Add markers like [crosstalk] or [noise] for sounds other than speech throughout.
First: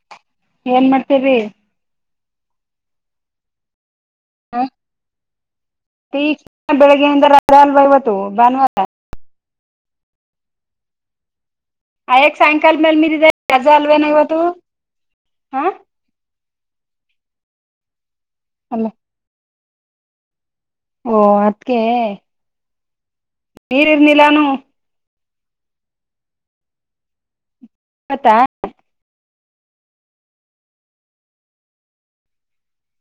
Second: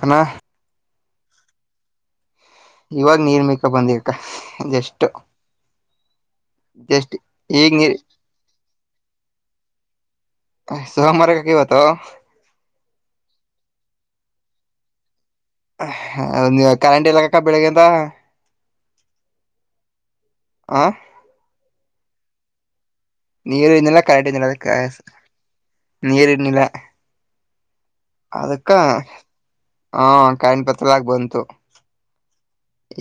Hello ತರಿ ಇವಾಗ ನೀರ್ ಮೇಕ ಬಂದಕ್ಕ ಜಷ್ಟು ಈ ಬೆಳಿಗ್ಗೆಯಿಂದ ರಜೆ ಈಗ ಅಲ್ವಾ ನೀರ್ ಇವತ್ತು ಭಾನುವಾರ ಆ ಸೋಮವಾರ ಕಿವತ್ತು ಸಾಯಂಕಾಲ ಮೇಲೆ ಮಿದಿದೆ ರಜಾ ಅಲ್ವೆನೋ ಇವತ್ತು ಹಾ ಆ ಕರೆಂಟ್ ಇಲ್ಲಕ್ಕ ಬೆಳಿಗ್ಗೆ ಇಂದ ಅಲ್ಲ ಹ ಓ ಅದಕೆ ನೀರು ಇನ್ನಿಲ್ಲ ಕರೆಕ್ಟ್ ಇಲ್ಲ ಅದಕ ನೀರು ಇನ್ನಿಲ್ಲ ಗೊತ್ತಾ ಅದಕ್ಕ ಹಾ ಕಾಯಿನ್ ಪತದಗ್ ಬಂತು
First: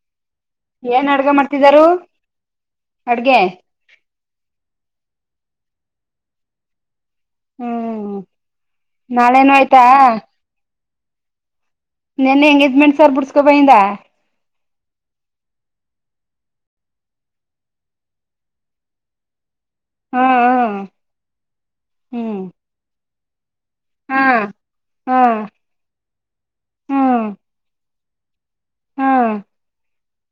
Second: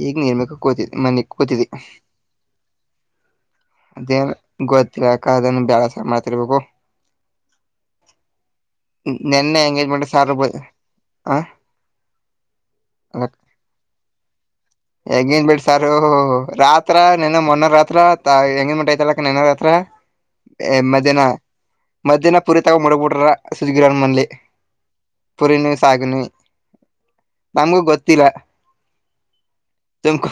ಈಗ ನೀ ಕೂತಿದ್ ಏನ್ ಮನೆಗ್ ಅಡ್ಗೆ ಕೂತಿದಿ ಮಾಡ್ತಿದಾರು ಅಡ್ಗೆ ಅದೇನ ಗೊತ್ತ್ ಯಾಕ ಅದನ್ನು ಬ್ಯಾಳಸ ಮಾಡ್ತಿರ್ಬೇಕು ಹ್ಮ್ ನಾಳೆನು ನೆನ್ನೆ ಆಯ್ತಾ ಎಂಗೇಜ್ಮೆಂಟ್ ಗೆ ಸಾರುಪಯಿ ಹ ನೆನ್ನೆ ಎಂಗೇಜ್ಮೆಂಟ್ ಸರ್ ಬಿಡ್ಸ್ಕೊಬಂದಿದ [unintelligible] ಎಂಗೇಜ್ಮೆಂಟ್ ಸಾರು ರಾತ್ರ ನೆನ್ನೆ ಮೊನ್ನೆ ರಾತ್ರ ಎಂಗೇಜ್ಮೆಂಟ್ ಹತೈಲಕ್ಕ ನೆನ್ನೆ ರಾತ್ರ ಹಾ ಮಧ್ಯಾಹ್ನ ಮಧ್ಯಾಹ್ನ ಹ್ಮ್ ಪೂರಿ ತಗೊಂಡ್ ಮಾಡಗ್ಬೀಟ್ಟರು ಸುಜ್ಗಿರ್ ಹಾ ಮನ್ಲಿ ಹಾ ಪುರಿನಿ ಸಾಗುನಿ ಹ್ಮ್ ನಮಗೂ ಗೊತ್ತ್ ಲ ಹಾ ತುಮಕೊ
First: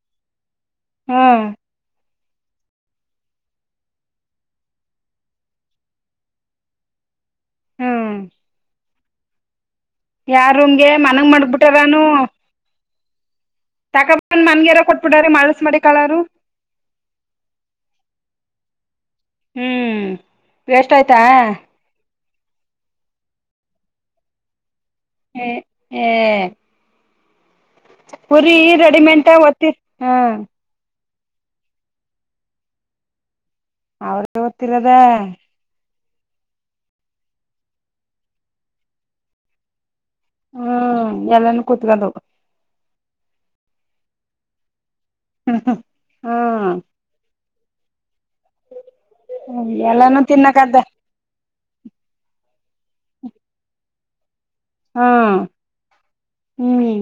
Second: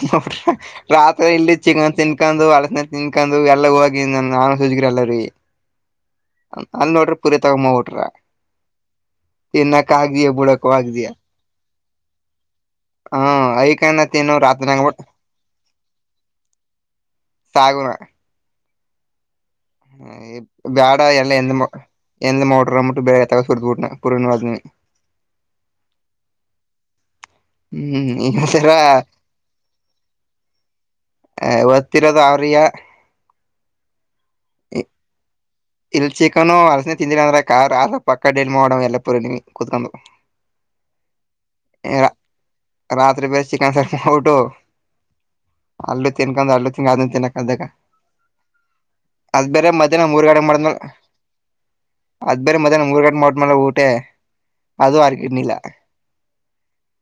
ರಾತ್ರಿ ಇಲ್ಲಿ ಚಿಕನ್ ತಿನ್ಕ ತಿಕು ಅಲಸಿನ ತಿನ್ಕೊಂಡು ಎಲ್ಲ ಹೋಗಿ ನನ್ನ ನಾನ ಸೂಜಕ್ರ ಎಲ್ಲರೀ ನಲ್ ನೋಡ್ರಿ ಪುರಿ ತಗಟ್ರ ಹ್ಮ್ ಇನ್ನ ಯಾರ ರೂಮ್ಗೆ ಮನಂಗ ಮಡಬಿಟ್ಟಾರಾನು ಹಾ ತಿನು ರಾತ್ ನಂಗಟ್ಟ ಕೊಟ್ಬಿಟಾರ ಮಳಸ್ ಮಾಡಿ ಕಳಾರು ಸಾಗು ಹ್ಮ್ ಹ್ಮ ವೇಸ್ಟ್ ಬ್ಯಾಡ ಆಯ್ತಾ ಎಲ್ಲಾ ಎ ಎಂದ ಮೋಟ್ರರ ಅ್ಿಟ್ಟ ಬಳ ಎ ತಗೋ್ಬಡ್ಬ ಬಿು ಪೂರ್ಣವ್ನಿ ಹ್ಮ ಹ್ಮ ಹ್ಮ್ ಈ ಪುರಿ ಸರ ರೆಡಿಮೆಂಟ ತ್ತೀರ್ ಹಾ ಹ ಒತ್ತರದ ಅವರಿಯ ಅವ್ರಗ ಗೊತ್ತಿಲ್ಲದ ಇಲ್ಲಿ ಚಿಕಕ್ಕನು ಅಲಸನೆ ತಿಿಂದಿರ ಅಂದ್ರ ಕಾರ್ ಅ ಪಕ್ಕ ಡೈಲ್ ಮಾಡ ಎಲ್ಲಪೂರಿ ಕುತ್ಕೊಂಡು ಹ್ಮ್ ಎಲ್ಲಾನೂ ಕೂತ್ಕದು ರಾತ್ರಿ ಬೇರೆ ಚಿಕನ್ ಸರ್ಕ ಟು ಹಳ್ಳು ತಿನ್ಕೊಂಡ ಹಲ್ಲು ಹ್ಮ್ ತಿನ್ ಅದನ್ ತಿನ್ಕ ಅದಕ್ಕ ಅದ್ ಬೇರೆ ಮಧ್ಯಾಹ್ನ ಎಲ್ಲಾನು ಮೂರ್ಗಡೆ ಮಾಡ್ಮ ತಿನ್ನಕದ್ದ ಅದ್ ಬೇ ಮದನ ಮು ಮೂರುಗಟ್ಟ ಮ ಮಾಡ ಮೇಲೆ ಊಟೆ ಅದು ಹ್ಮ್ ಆಕನಿಲ್ಲ ಹ್ಮ್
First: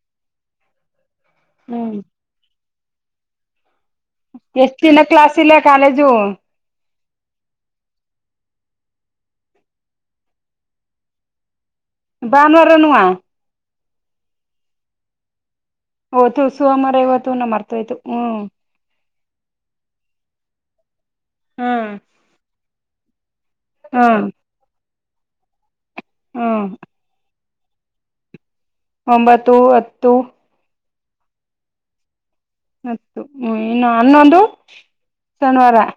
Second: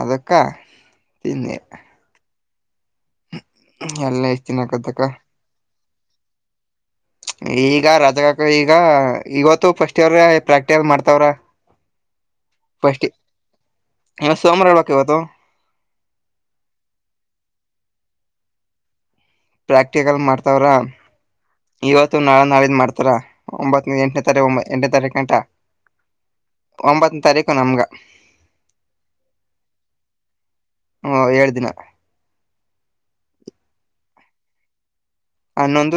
ಅದೊಕ್ಕಾ ಹ್ಮ್ ಎಲ್ಲ ಇಷ್ಟ ಎಷ್ಟ ತಿನ್ನಕದಕ್ಕ ದಿನ ಕ್ಲಾಸ್ ಇಲ್ಲ ಕಾಲೇಜು ಅ ಈಗ ರಾಕಕ ಈಗ ಇವತ್ತು ಫಸ್ಟ್ ಇಯರ್ ಪ್ರಾಕ್ಟಿಕಲ್ ಮಾಡ್ತಾವ್ರ ಬಾನುವರನ್ನು ಹ ಸಮಾಮರಳೋ ಕವತ ಓ ತು ಸು ಅಮರ ಇವತ್ತು ನ ಮರ್ತಯ್ತು ಹ್ಮ್ ಪ್ರಾಕ್ಟಿಕಲ್ ಮಾಡ್ತವ್ರ ಹ್ಮ್ ಇವತ್ತು ನಾಳ ನಾಳಿದ್ ಮಾಡ್ತಾರ ಒಂಬತ್ತ ಎಂಟನೇ ಹ್ಮ್ ತಾರೀಕು ಒ ಎಂಟನೇ ತಾರೀಕುಂಟ ಹ್ಮ್ ಒಂಬತ್ತನೇ ತಾರೀಕು ಇ ನಮ್ಗ ಒಂಬತ್ತು ಹತ್ತು ಹ ಏಳ್ ದಿನ ಮತ್ತ ಇಏನು ಅನ್ನೊದು ಅನ್ನೊಂದ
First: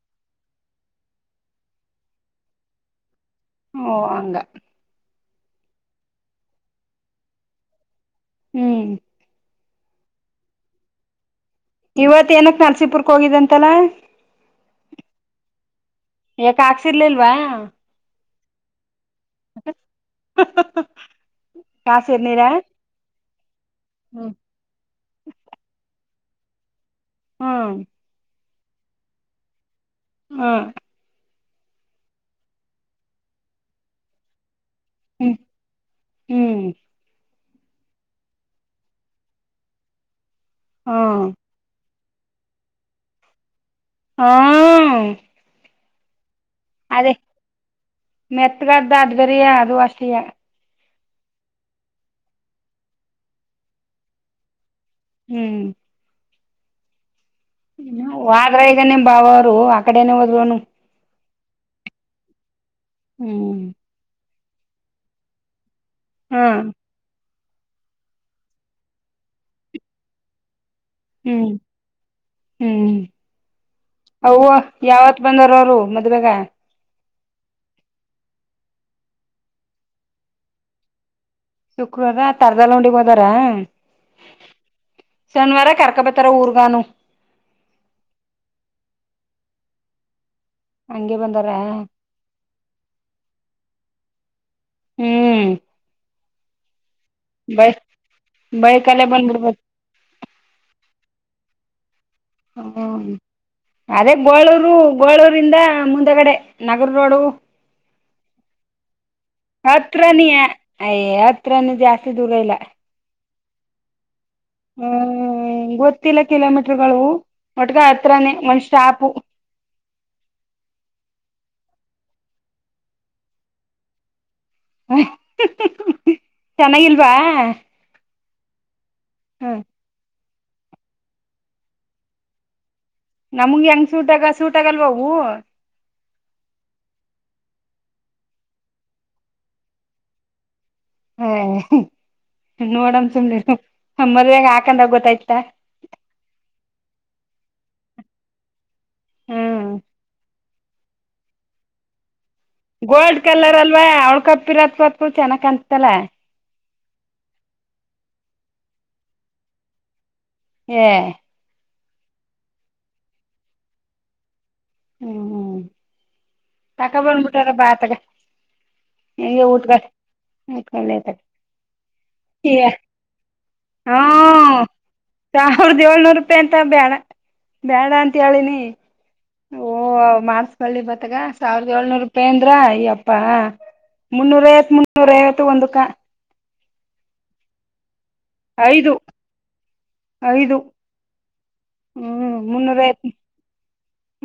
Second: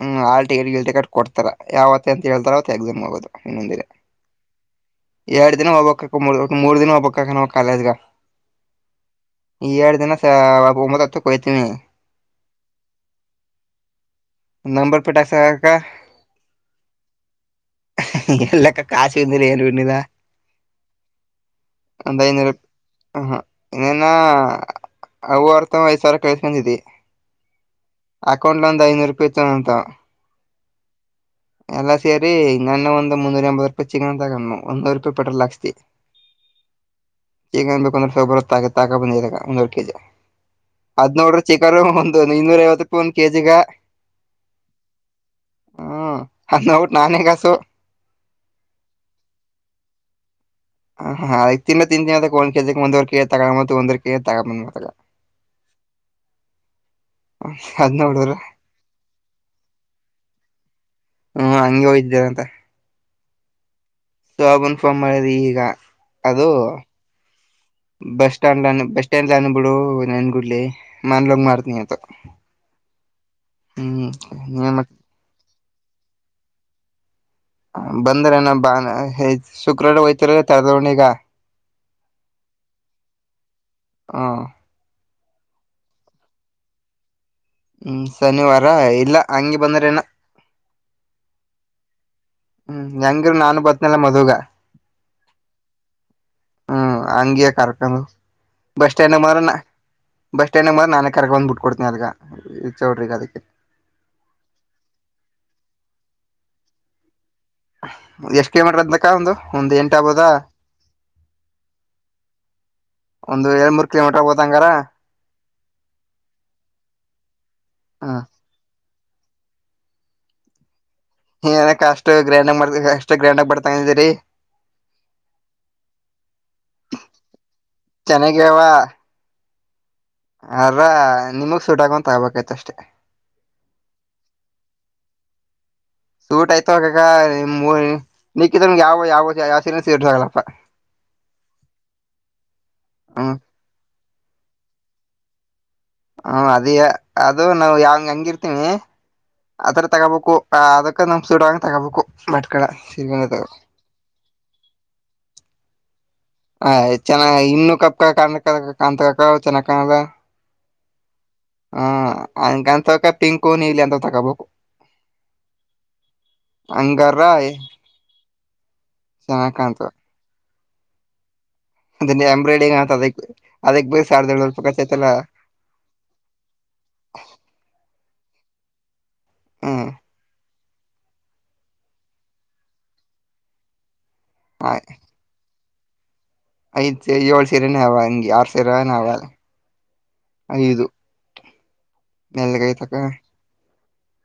ಹ್ಮ್ ಆಾ ಟಿಕೆಟ್ ಗಿಲ್ ಟಿಕೆಟ್ ಕೊಡ್ತಾರ ಯಾವತ್ತ ಅಂತ ಹೇಳ್ತಾರ ಅವ ಎಕ್ಸಮ್ ಹೋಗೋದು ಇನ್ನೊಂದಿನ ಓ ಹಂಗ ಎರಡ್ ದಿನ ಹೋಗಬಬೇಕ ಮೂ ಮೂರ್ ದಿನ ಒೋಗಬಬೇಕಕ ನಾವು ಕಾಲಜ್ಗ ಹ್ಮ್ ಈ ಎರಡ್ ದಿನಸ ಒಂಬತ್ತ್ತು ಇವತ್ ಏನಕ್ ನಲ್ಸಿಪುರ್ಕ ಹೋಗಿದಂತಲ್ಲ ನಂಂಬರ್ ಪೇಟ್ ಅ ಕ ಯಾಕ ಹಾಕ್ಸಿರ್ಲಿಲ್ವಾ ಎಲ್ಲಕ್ಕ ಕಸು ಬಂದಿಲ್ಲ ಏನು ಬ್ಣದಾ ಕಾಸಿರ್ ನೀರ ಅರ ಹಾ ನ್ನ ಹ್ಮ್ ಅವು ಅರ್ಥೈಸಾರ ಕಳ್ಸ್ಕೊಂಡಿದಿ ಹ್ಮ ಅಕೌಂಟ್ ಒಂದು ಐನೂರು ರೂಪಿಯತದ ಅಂತ ಹಾ ಎಲ್ಲ ಸೇರಿ ನನ್ನೆ ಒಂದು ಮುನ್ನೂರ ಎಂಬತ್ತು ರೂಪಾಯಿ ಚಿಕನ್ ತಗೊಂಡವು ಒಂದವ ರೂಪಾಯಿ ಹ್ಮ್ ಪೆಟ್ರಲ್ ಹಾಕ್ಸ್ತಿ ಹ್ಮ್ ಚಿಕನ್ ಬೇಕು ಅಂದ್ರೆ [unintelligible] ತಾಕ ಬಂದಿದ್ದೆ ಆಗ ಒಂದುವರ್ ಕೆಜಿ ಅದ್ ಹ್ಮ್ ನೋಡುದ್ರೆ ಚಿಕನ್ನು ಅದು ಇನ್ನೂರೈವತ್ ರೂಪಾಯ್ ಒಂದ್ ಕೆಜಿಗ. ಹಾಂ ಹ್ಮ್ ಅದ್ ನೋಡ್ಬಿಟ್ಟು ಅದೇ ನಾನೇ ಕಾಸು ಮೆತ್ಗಾದ್ದ ಅದ್ ಬೇರೆಯಾ ಅದು ಅಷ್ಟೆಯಾ. ಹಾಂ ಹಾಂ ಆಯ್ ತಿನ್ನು ತಿಂತೀನ್ ಅಂದುಕ್ ಒಂದ್ ಕೆಜಿಗ್ ಒಂದುವರ್ ಕೆಜಿ ತಗೊಂಬರಣ್ ಅಂತ ಒಂದುವರ್ ಕೆಜಿ ತಗೊಂ ಬಂದೆ ಅತ್ತಾಗ. ಹ್ಮ್ ಅದ್ ಹ್ಮ್ ನೋಡಿದ್ರ ವಾದ್ರ ಈಗ ನಿಮ್ ಭಾವೌರು ಆಕಡೆನೆ ಹೋದ್ರು ಅನ್ನು. ಹ್ಮ್ ಹಂಗೆ ಹೋಗಿದ್ದೇರಂತ. ಹ್ಮ್ ಸೋಬುಂಗ್ ಫೋನ್ ಮಾಡಿದ್ದೆ ಈಗ. ಹಾ ಅದು ಬಸ್ ಸ್ಟ್ಯಾಂಡನ ಬಸ್ ಸ್ಟ್ಯಾಂಡ್ ಅನ ಬಿಡು ನನ್ಗುಡ್ಲಿ ಮನ್ಲೋಗ್ ಹ್ಮ್ ಮಾಡ್ತೀನಿ ಅಂತು. ಹ್ಮ್ ಅವ್ವ ಯಾವತ್ ಬಂದೋರ್ ಅವ್ರು ಮದ್ವೆೇಗ? ಆ ಬಂದ್ರೇನೆ ಬ್ಯಾನೆ ಏ ಶುಕ್ರವಾರ ಹೋಯ್ತೀರ ತರದಲ್ ಹುಂಡಿಗ? ಶುಕ್ರವಾರ ತರದಲ್ ಉಂಡಿಗ್ ಹೋದಾರ? ಹಾಂ ಶನ್ವಾರ ಕರ್ಕ ಬತ್ತಾರಾ ಊರ್ಗ ಅನ್ನು. ಹ್ಮ್ ಶನಿವಾರ ಇಲ್ಲ ಹಂಗೆ ಬಂದ್ರೆ ಏನು ಹಂಗೆ ಬಂದಾರ? ಹ್ಮ್ ಹೆಂಗಿರು ನಾನು ಬತ್ನಲ್ಲ ಮದ್ವುಗ. ಹ್ಮ್ ಹಂಗಿಯ ಬೈ ಕರ್ಕಂಡು ಬಸ್ ಬೈಕಲ್ಲೇ ಸ್ಟ್ಯಾಂಡುಗ್ ಬರುಣ. ಬಂದ್ಬಿಡ್ಬೇಕು ಬಸ್ ಸ್ಟ್ಯಾಂಡುಗ್ ಬಾ ನಾನೆ ಕರ್ಕೊ ಬಂದ್ ಬಿಟ್ಕೊಡ್ತೀನ್ ಅಲ್ಲಿಗ. ಹ್ಮ ಅದೇ ಗೋಳೂರು ಗೋಳೂರಿಂದ ಮುಂದೆಗಡೆ. ನಗರ್ ರೋಡು ಎಷ್ಟ್ ಕಿಲೋಮೀಟರ್ ಅದ್ನಕ ಒಂದು ಒಂದ್ ಎಂಟ ಹತ್ರ ಆಗ್ಬೋದ ನೀ ಯಾ ಐ ಹತ್ರ ನೀ ಜಾಸ್ತಿ ದೂರ ಇಲ್. ಲ್ಲಾ. ಒಂದು ಎರ ಮೂರು ಕಿಲೋಮೀಟರ್ ಆಗಬೋದ್. ಹ್ಮ್ ಗೊತ್ತಿಲ್ಲ ಕಿಲೋಮೀಟರ್ಗಳು ಒಟ್ಗ ಹ್ಮ ಹತ್ರಾನೇ ಒಂದ್ ಸ್ಟಾಪು. ನೀನಕ್ ಅಷ್ಟು ಗ್ರ್ಯಾಂಡ್ ಆ ಮಾಡ ಅಷ್ಟು ಗ್ರ್ಯಾಂಡ್ಗಿ ಬರ್ತಾಂದಿರಿ. ಹ್ಮ್ ಚೆನ್ನಾಗಿಲ್ವಾ. ಚೆನ್ನಾಗಿವೆವಾ. ಹ್ಮ್. ಆರ ನಿಮಗ್ ಸೂಟ ಆಗುವಂತ ಆಗ್ಬೇಕಿತ್ ಅಷ್ಟೇ. ನಮಗ ಹೆಂಗ್ ಸೂಟಗ ಸೂಟ್ ಆಗಲ್ವ ಅವು. ಸೂಟ್ ಆಯ್ತ ಹೋಗಾಗ ಮಿಕ್ಕಿದವ ಯಾವ ಯಾವ ಸೀರೇನು ಸೂಟ್ ಆಗಲ್ಲಾ ಪಾ. ಹ ನೋಡಣ ಹ್ಮ್ ಸುಮ್ನ ಇರ್ ಮದವೇಗ ಹಾಕೊಂಡಾಗ್ ಗೊತ್ತಾಯ್ತಾ. ಹ್ಮ ಅದಯಾ ಅದು ನಾವ ಯಾವ ಹೆಂಗ್ ಇರ್ತೀನಿ. ಹ್ಮ್ ಆತರ ತಗೋಬೇಕು ಅದಕ್ಕ ನಮಗ್ ಸೂಟ್ ಆಗುವಂಗ್ ತಗೋಬೇಕು. ಬಟ್ಕಳ ಗೋಲ್ಡ್ ಸೀರೆಗಳ ಕಲರ್ ಅಲ್ವಾ ಅವಳ್ ಕಪ್ಪಿರತ್ವತ್ಕ ಚೆನ್ನಗ ಕಾಣಸ್ತಾಳೆ. [unintelligible] ಹ ಚೆನ್ನ ಇನ್ನು ಕಪ್ ಕಾಣ ಕಾಣತ್ಕ ಚೆನ್ನ ಕಾಣದ ಎ ಹಾ ಅಂಗನತಕ ಪಿಂಕು ನೀಲಿ ಅಂತ ತಗೋಬೇಕು. [unintelligible] ಹ್ಮ ಹ್ಮ ತಕ ಹಂಗಾರ ಬಂದಬಿಟ್ಟಾರ ಬಾ ಅತಾಗೆ ಅಯ್ಯ ಚೆನ್ನಾಗ್ ಊಟಗ. ಕಾಣ್ತ [unintelligible] ಆಯ್ತ ಒಳ್ಳೆದೇ. [unintelligible] ಅದ ಈಗ ಎಂಬ್ರಾಯ್ಡಿಂಗ್ ಅಂತ ಅದಕ್ ಅದಕ್ ಹಾ ಬ ಸಾವಿರದ ಏಳ್ನೂರು ರೂಪಾಯಿ ಖರ್ಚಯ್ತಲ್ಲ ಸಾವಿರದ ಏಳ್ನೂರು ರೂಪಾಯಿ ಅಂತ [unintelligible] ಬ್ಯಾಡ್ ಬ್ಯಾಡ್ ಅಂತ ಹೇಳಿನಿ ಓ ಹ್ಮ್ ಮಾಡಸ್ಕೊಳ್ಳಿ ಗೊತ್ತಗ. [unintelligible] ಸಾವಿರದ ಏಳ್ನೂರು ರೂಪಾಯಿ ಅಂದ್ರ ಅಯ್ಯಪ್ಪಾ ಮುನ್ನೂರ ಐವತ್ತು ಮುನ್ನೂರ ಐವತ್ತು ಒಂದು ಕಾ [unintelligible] ಐದ್ ಸರಿ ಏಳ್ ಸೀರೆನೆ ಅವ ಹಂಗೆ ಆರು ಸೀರ ಐದು ಅವ ಐದು ಹ್ಮ್ ಮುನ್ನೂರ ಮೆಲ್ಗೈತಕ ಆತ್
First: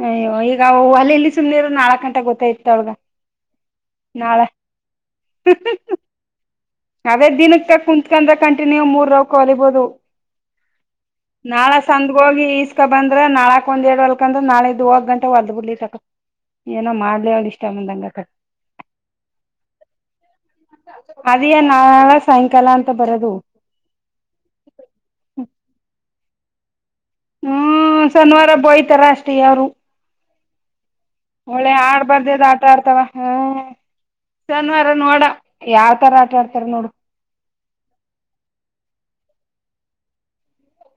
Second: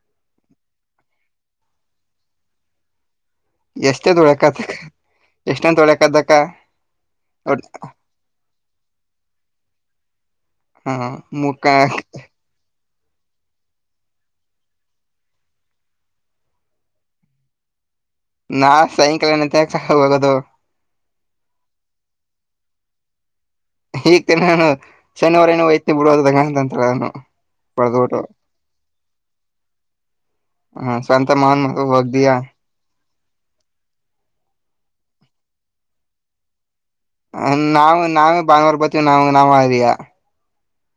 ಅಯ್ಯೋ ಈಗ ಅಲ್ಲಿ ಇಲ್ಲಿ ಸುಮ್ನೆರು ನಾಲ್ಕಕ್ ಗಂಟೆ ಗೊತ್ತಾಯತ ಅವಳಗ. ಎಷ್ಟೇ ತೊಳಕತಕ್ಕ ಎಷ್ಟನ್ ತೊಳಕದಕ್ಕ. ಅವೇ ದಿನಕ್ ಹ ತ ಕುಂತ್ಕಂದ್ರ ಕಂಟಿನ್ಯೂ ಮೂರ ರಾವ್ ಕಲಿಬೋದು. ಮುಖ ನಾಳೆ ಸಂದ್ಗ ಹೋಗಿ. ಬಂದ್ರೆ ನಾಳಕಕ್ ಒಂದ ಎರಡ್ ವಲ್ಕಂದ್ರ ನಾಳೆ ದದುುವಾಗ ಗಟೆ ಹೊದ್ ಬಿಡ್ಲಿ ತಕ. ಏನೋ ಮಾಡ್ಲಿ ಅವಳ ಇಷ್ಟ ಅಂದಂಗ. ನಾ ಸಾಯಂಕಾಲನತ್ಯಕ ಹೋಗದು. ಅದೇ ಸಾಯಂಕಾಲ ಅಂತ ಬರೋದು. ಈಗ ನಾನು ಶನಿವಾರ ಏನೋ ಹೋಯ್ತನಿ [unintelligible] ಹ್ಮ್ ಹೊಡೆದ್ಬಿಟ್ಟು ಶನಿವಾರ ಬೋಯ್ತಾರ ಅಷ್ಟೇ ಯಾರು. ಹ ಸ್ವಂತ ಮಾವನ್ ಒಳ್ಳೆ ಮಗ ಹೋಗ್ದಯಾ ಆಡ್ಬಾರ್ದೇದ ಆಟ ಆಡ್ತಾವ. ಹ್ಮ ಶನ್ವಾರ ನೋಡ ಯಾವ ತರ ಆಟ ಆಡ್ತಾರ ನೋಡು. ನಾವು ನಾವೇ ಭಾನುವಾರ ಬತೀವಿ ನಾವ್ ನಾಮ ಅಯಾ.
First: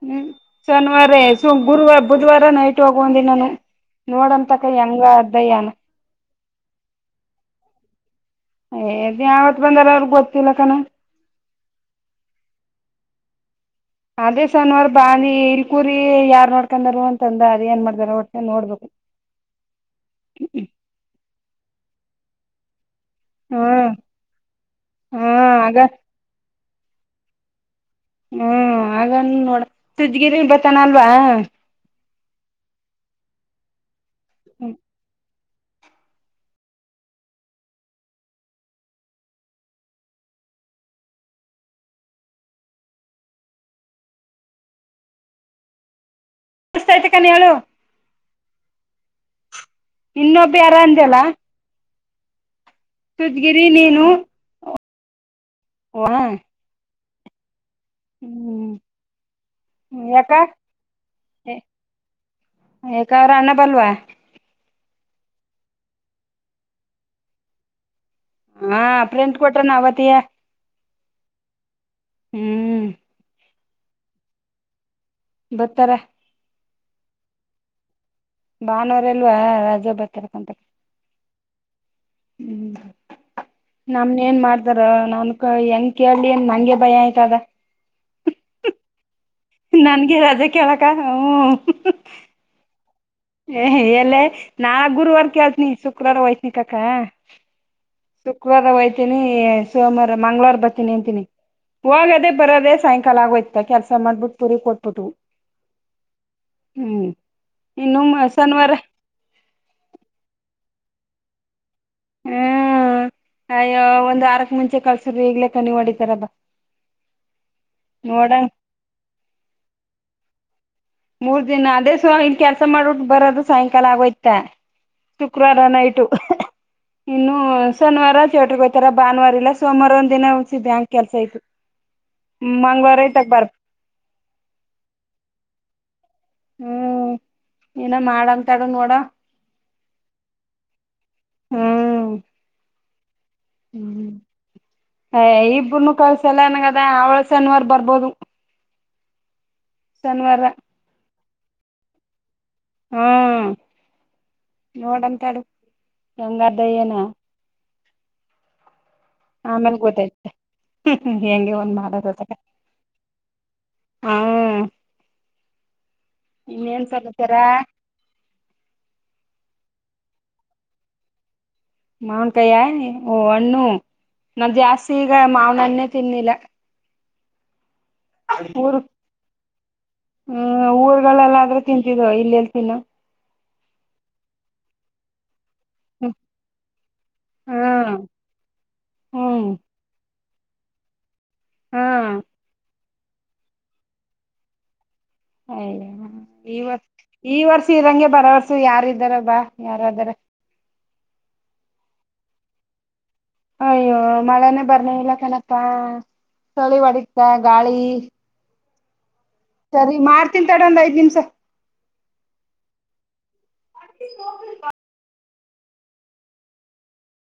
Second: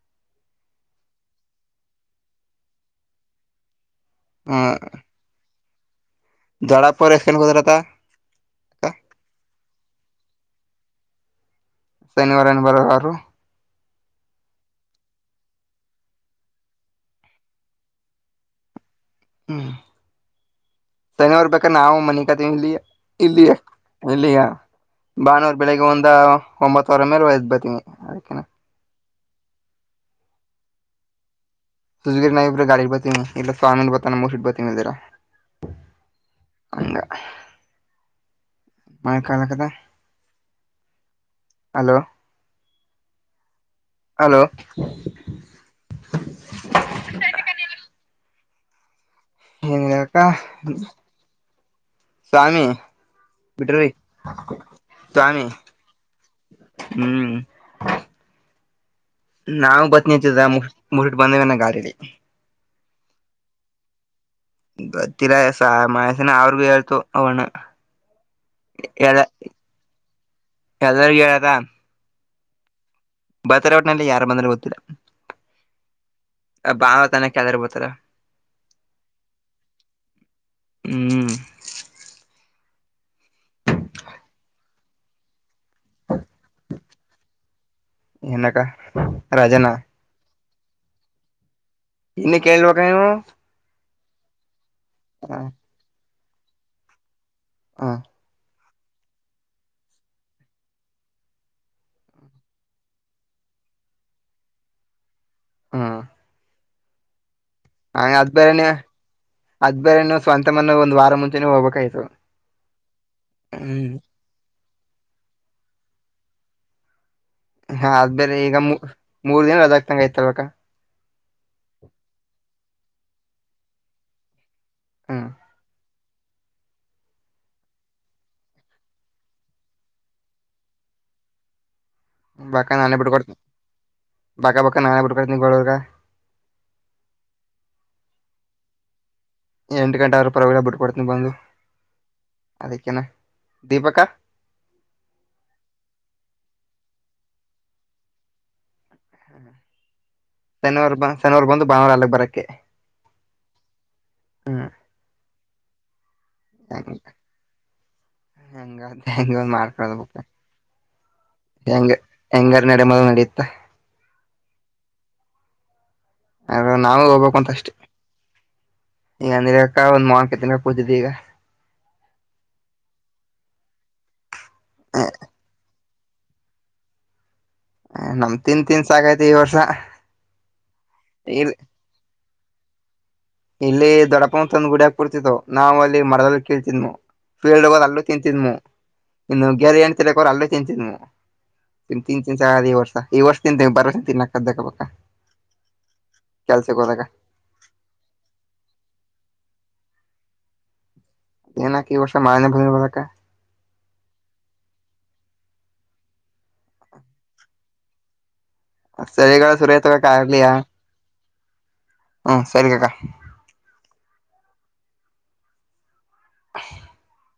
ಹ್ಮ್ ಶನಿವಾರ ಸ ಗುರುವಾರ ಬುಧವಾರ ನೈಟ್ ಹೋಗು ಅಂತ ನಾನು. ನೋಡ ಹ್ಮ ತಕ ಹೆಂಗ ಅ್ದಯ್ಯನ. [unintelligible] ದ್ ಯಾವತ್ ಬಂದಾರ ಅವ್ರಗ್ ಗೊತ್ತಿಲ್ಲ ಕಣ. ಶನಿವಾರನ ಬರೋರು. ಅದೇ ಸನ್ವಾರ ಬಾನಿ ಇಲ್ಕೂರಿ ಯಾರ್ ನೋಡ್ಕೊಂಡಾರ ಅಂತಂದ ಅದ ಏನ್ ಮಾಡ್ದಾ ರು ಹೊಟ್ಟತ ನೋಡ್ಬೇಕು. ಹ್ಮ್ ಸನಿವರ್ ಬ ನಾವು ಮನಿಕಾ ತಿಲ್ಲಿ. ಇಲ್ಲಿಯೇ ಹ್ಮ್ ಇಲ್ಲಿಯ ಹ್ಮ್ ಭಾನುವಾರ ಆಗ ಬೆಳಿಗ್ಗೆ ಒಂದ ಒಂಬತ್ತವರ ಮೇಲೆ ಒಯ್ದ್ ಬತೀನಿ. ಅದಕ್ಕೇನ ಹ್ಮ್ ಹಾಗನ್ ನೋಡ ಸಜ್ಗಿರಿ ಬತಾನ ಅಲ್ವಾ. ಸುಜಗಿರರ ಗಾಡಿ ಬತೀ ಇಲ್ಲ ಸ್ವಾಮಿ ಬತಾನ ಮುಟ್ ಬತೀವಿ ತಾ. ಹಂಗ. ಮ ಕಾಲಾಕದ ಹಲೋ. ಹಲೋ. ಸಿತ ಕನ್ಯಳೋ. ಏನಕ್ಕ ಇನ್ನೊಬ್ಬ ಯಾರ ಅಂದ್ಯಲ್ಲ ಸ್ವಾಮಿ. ತುಜ್ಗಿರಿ ಬಿಟ್ರ ನೀನು ಸ್ವಾಮಿ ವಾ ಹ್ಮ್. ಹ್ಮ್. ನಾವು ಯಾಕ ಬತ್ನಿತಿದ್ದ ಮುರ್ಟ್ಟ ಬಂದೇವ ನ ಗಾಡಿಲಿ. ಏಕಾದ್ರ ಅಣನ್ನ ಬಲ್ವಾ. ಗೊತ್ತಿಲ್ಲಸ ಮಹಸನ ಅವ್ರಗೂ ಹೇಳ್ತು ಅವಣ್ಣ. ಹಾ ಅಪ್ರಂತ್ ಕೊಟ್ರ ನ ಅವತಿಯ. ಎಲ್ಲಾರಗ ಹೇಳದಾ. ಹ್ಮ್. ಬರ್ತಾರ ಒಟ್ಟಟ್ನಲ್ಲಿ ಯಾರ ಬಂದಲ್ಲಿ ಗೊತ್ತಿಲ್ಲ. ಬತ್ತರ. ಅ ಬಾ ತಾನ ಕೆಳಗಡೆ ಬರ್ತೀರಾ. ಭಾನುವರೆಲ್ವಾ ರಾಜ್ ಬರ್ತಾರ ಕಂತ. ಹ್ಮ್ [inaudible] ನಮ್ನ್ ಏನ್ ಮಾಡತಾರ ನಾ ಕ ಏನ್ ಕೇಳಲಿ ನ್ ನಂಗೆ ಭಯ ಆಯ್ತ ಅದ. ಎನಕ್ಕಾ. ನನ್ಗೆ ಅದೇ ಕೇಳಕ್ಕ ಹ್ಮ. ಇನ್ನು ಕೇಳ್ಬೇಕ ನೀವು ಏ ಎಲ್ಲ ನಾ ಗುರುವಾರ ಹ ಕೇಳ್ತನಿ ಶುಕ್ರವಾರ ಒಯ್ತನಕ್ಕಕ್ಕ. ಹ. ಶವರ ಹಯ್ತೀನಿ ಸೋಮವಾರ ಮಂಗಳವಾರ ಬರ್ತೀನಿ ಅಂತೀನಿ. ಹೋಗಾಗದೇ ಬರೋದೆೇ ಸಾಯಂಕಾಲ ಆಗೋಯ್ತಾ ಕೆಲ್ಸ ಮಾಡ್ಬಿಟ್ಟು ಪೂರಿ ಕೊಟ್ಬಿಟ್ಟವು. ಹ್ಮ್. ಇನ್ನು ಹ ಅದ್ ಬೇರನೆ ಶನಿವಾರ ಅದ್ ಬೇರ ಸ್ವಂತ ಮನೆ ಒಂದ ವಾರ ಮುಂಚೆನ ಹೋಗ್ಬೇಕು. ಹ್ಮ್ ಅಯ್ಯೋ ಒಂದ್ ವಾರಕ್ ಮುಂಚೆ. ೆ ಕಳ್ಸ್ರ [unintelligible] ಈಗ್ಲೇ ಕನಿ ಮಾಡಡಿತಾರಬ. ಹಾ ಅದ ಬೇರೆ ಈಗ ಮೂರ್ ದಿನ ಅದಾಗ ತಂಗ ಆಯ್ತಲ್ವಕ್ಕ [unintelligible] ಮೂರ್ ದಿನ ಅದೇ ಸೊ ಇನ್ ಕೆಲ್ಸ ಮಾಡಬಿಟ್ಟು ಬರೋದು ಸಾಯಂಕಾಲ ಆಗೋಯ್ತಾ ಹ್ಮ್ ಶುಕ್ರವಾರ ನೈಟು [unintelligible] ಇನ್ನು ಶನೀವಾರ ಥಿಯೇಟರ್ಗೆ ಹೋತಾರ ಭಾನುವಾರ ಇಲ್ಲಾ ಸೋಮವಾರ ಒಂದ್ ದಿನ ವಸಿ ಬ್ಯಾಂಕ್ ಕೆಲ್ಸ ಆಯ್ತು ಬಕ ನಾನ ಬುಟಕ ಬಕ ಬಕ ನನ ಬುಡಕಡೆ ನಿಬ [unintelligible] ಹೂಂ ಏನ ಮಾಡ ಅಂತಡ ನೋಡ ಎಂಟು ಗಂಟೆ ಆದ್ರೂ ಪರವಾಗಿಗಳ ಬಿಟ್ ಕೊಡ್ತನಿ ಬಂದು ಅದಕ್ಕೇನಾ ಹೂಂ ಇಬ್ರನು ಕಳ್ಸಲ್ಲ ನನಂಗ ಅವಳ ಶನೀವಾರ ಬರ್ಬೋದು ಹೂಂ ಶನಿವಾರ ಶನಿವಾರ ಬಂದು ಭಾನುವಾರ ಅಗ್ ಅಲ್ಲಿಗ್ ಬರಕ್ಕ ಹೂಂ ನೋಡಂತಳು ಹ್ಯಾಂಗದ ಏನು [unintelligible] ಹೆಂಗ ಹೆಂಗ ಆಮೇಲ್ ಮಾಡಾರ್ಕದ ಬಕ [unintelligible] ಗೊತ್ತೈತೆ ಹೆಂಗೆ ಒಂದ್ ಹೆಂಗ ಮಾಡೋದತಕ ಹೆಂಗಾರ ನಡೆಮದ ನಡೆಯುತ್ತ ಹ್ಮ್ ಅ್ರ ಇನ್ನೇನ್ ನಾವೇ ಸಮಾಚಾರ ಹೋಗ್ಬೇಕಕ್ ಅಂತ ಅಷ್ಟೇ ಈಗ ಅಂದ್ರ ಒಂದು ಮಾವಿನಕಾಯಿ ತಿನ್ನಕ್ ಕುಂತಿದ್ದೆ ಈಗ [unintelligible] ಮಾವನ್ ಕಯ ಓ ಅಣ್ಣ ನಾ ಜಾಸ್ತಿ ಈಗ ಮಾವನ ಅಣ್ಣೆ ತಿಂದಿಲ್ಲ ನಮ್ ತಿನ್ ಊರ್ ತಿನ್ ಸಾಕೈತಿ ಈ ವರ್ಷ ಇಲ್ ಹೂಂಊರ್ಗಳೆಲ್ಲಾದ್ರೂ ತಿಂತಿದ ಇಲ್ಲಿ ನಾ ಇಲ್ಲಿ ದೊಡ್ಡಪ್ಪ ಅಂತಂದ ಗುಡಿ ಹಾಕ್ಬಿಡ್ತಿತ್ತುವು ನಾವವು ಅಲ್ಲಿ ಹ್ಮ್ ಮರದಲ್ಲಿ ಕೇಳ್ತಿದ್ವು ಫೀಲ್ಡ್ ಹದ್ ಹ್ಮ್ ಅಲ್ಲೂ ತಿಂತಿದ್ವು ಇನ್ನು ಹ್ಮ್ ಗೆರೆ ಏನ್ ತಿ [unintelligible] ಅಲ್ಲೇ ತಿಂತಿದ್ದೆ ಯೇನ್ ಹ್ಮ್ ತಿಂತಿನ್ ಆಗದು ಈ ವರ್ಷ ಈ ವರ್ಷ ತಿದಂತ ಬರ್ ತಿನ್ನ ಕದ್ದ ಬಾ [unintelligible] ಅಯ ಈರ್ ಈ ವರ್ಷ ಇರಂಗೆ ಬರವರ್ಸ [unintelligible] ಯಾರ್ದಾರ ಬಾ ಯಾರಾದಾರ [unintelligible] ನಕ ವರ್ಷೆ ಮಾನ ಬಲೆ [unintelligible] ಅಯ್ಯೋ ಮಳೆನೇ ಬರ್ಲಿಲ್ಲ ಕನಪ್ಪಾ ಚಳಿವಡತ ಗಾಳಿ ಚಳಿಗಳ ಸರಿ ಸುರತಕ್ಕ ಮಾಡ್ತೀನ್ ಆಗ್ಲಿಯಾ ತಡಿ ಒಂದ್ ಐದ್ ನಿಮಿಷ. ಹ್ಮ ಸರಿ ಕಕಾ [unintelligible]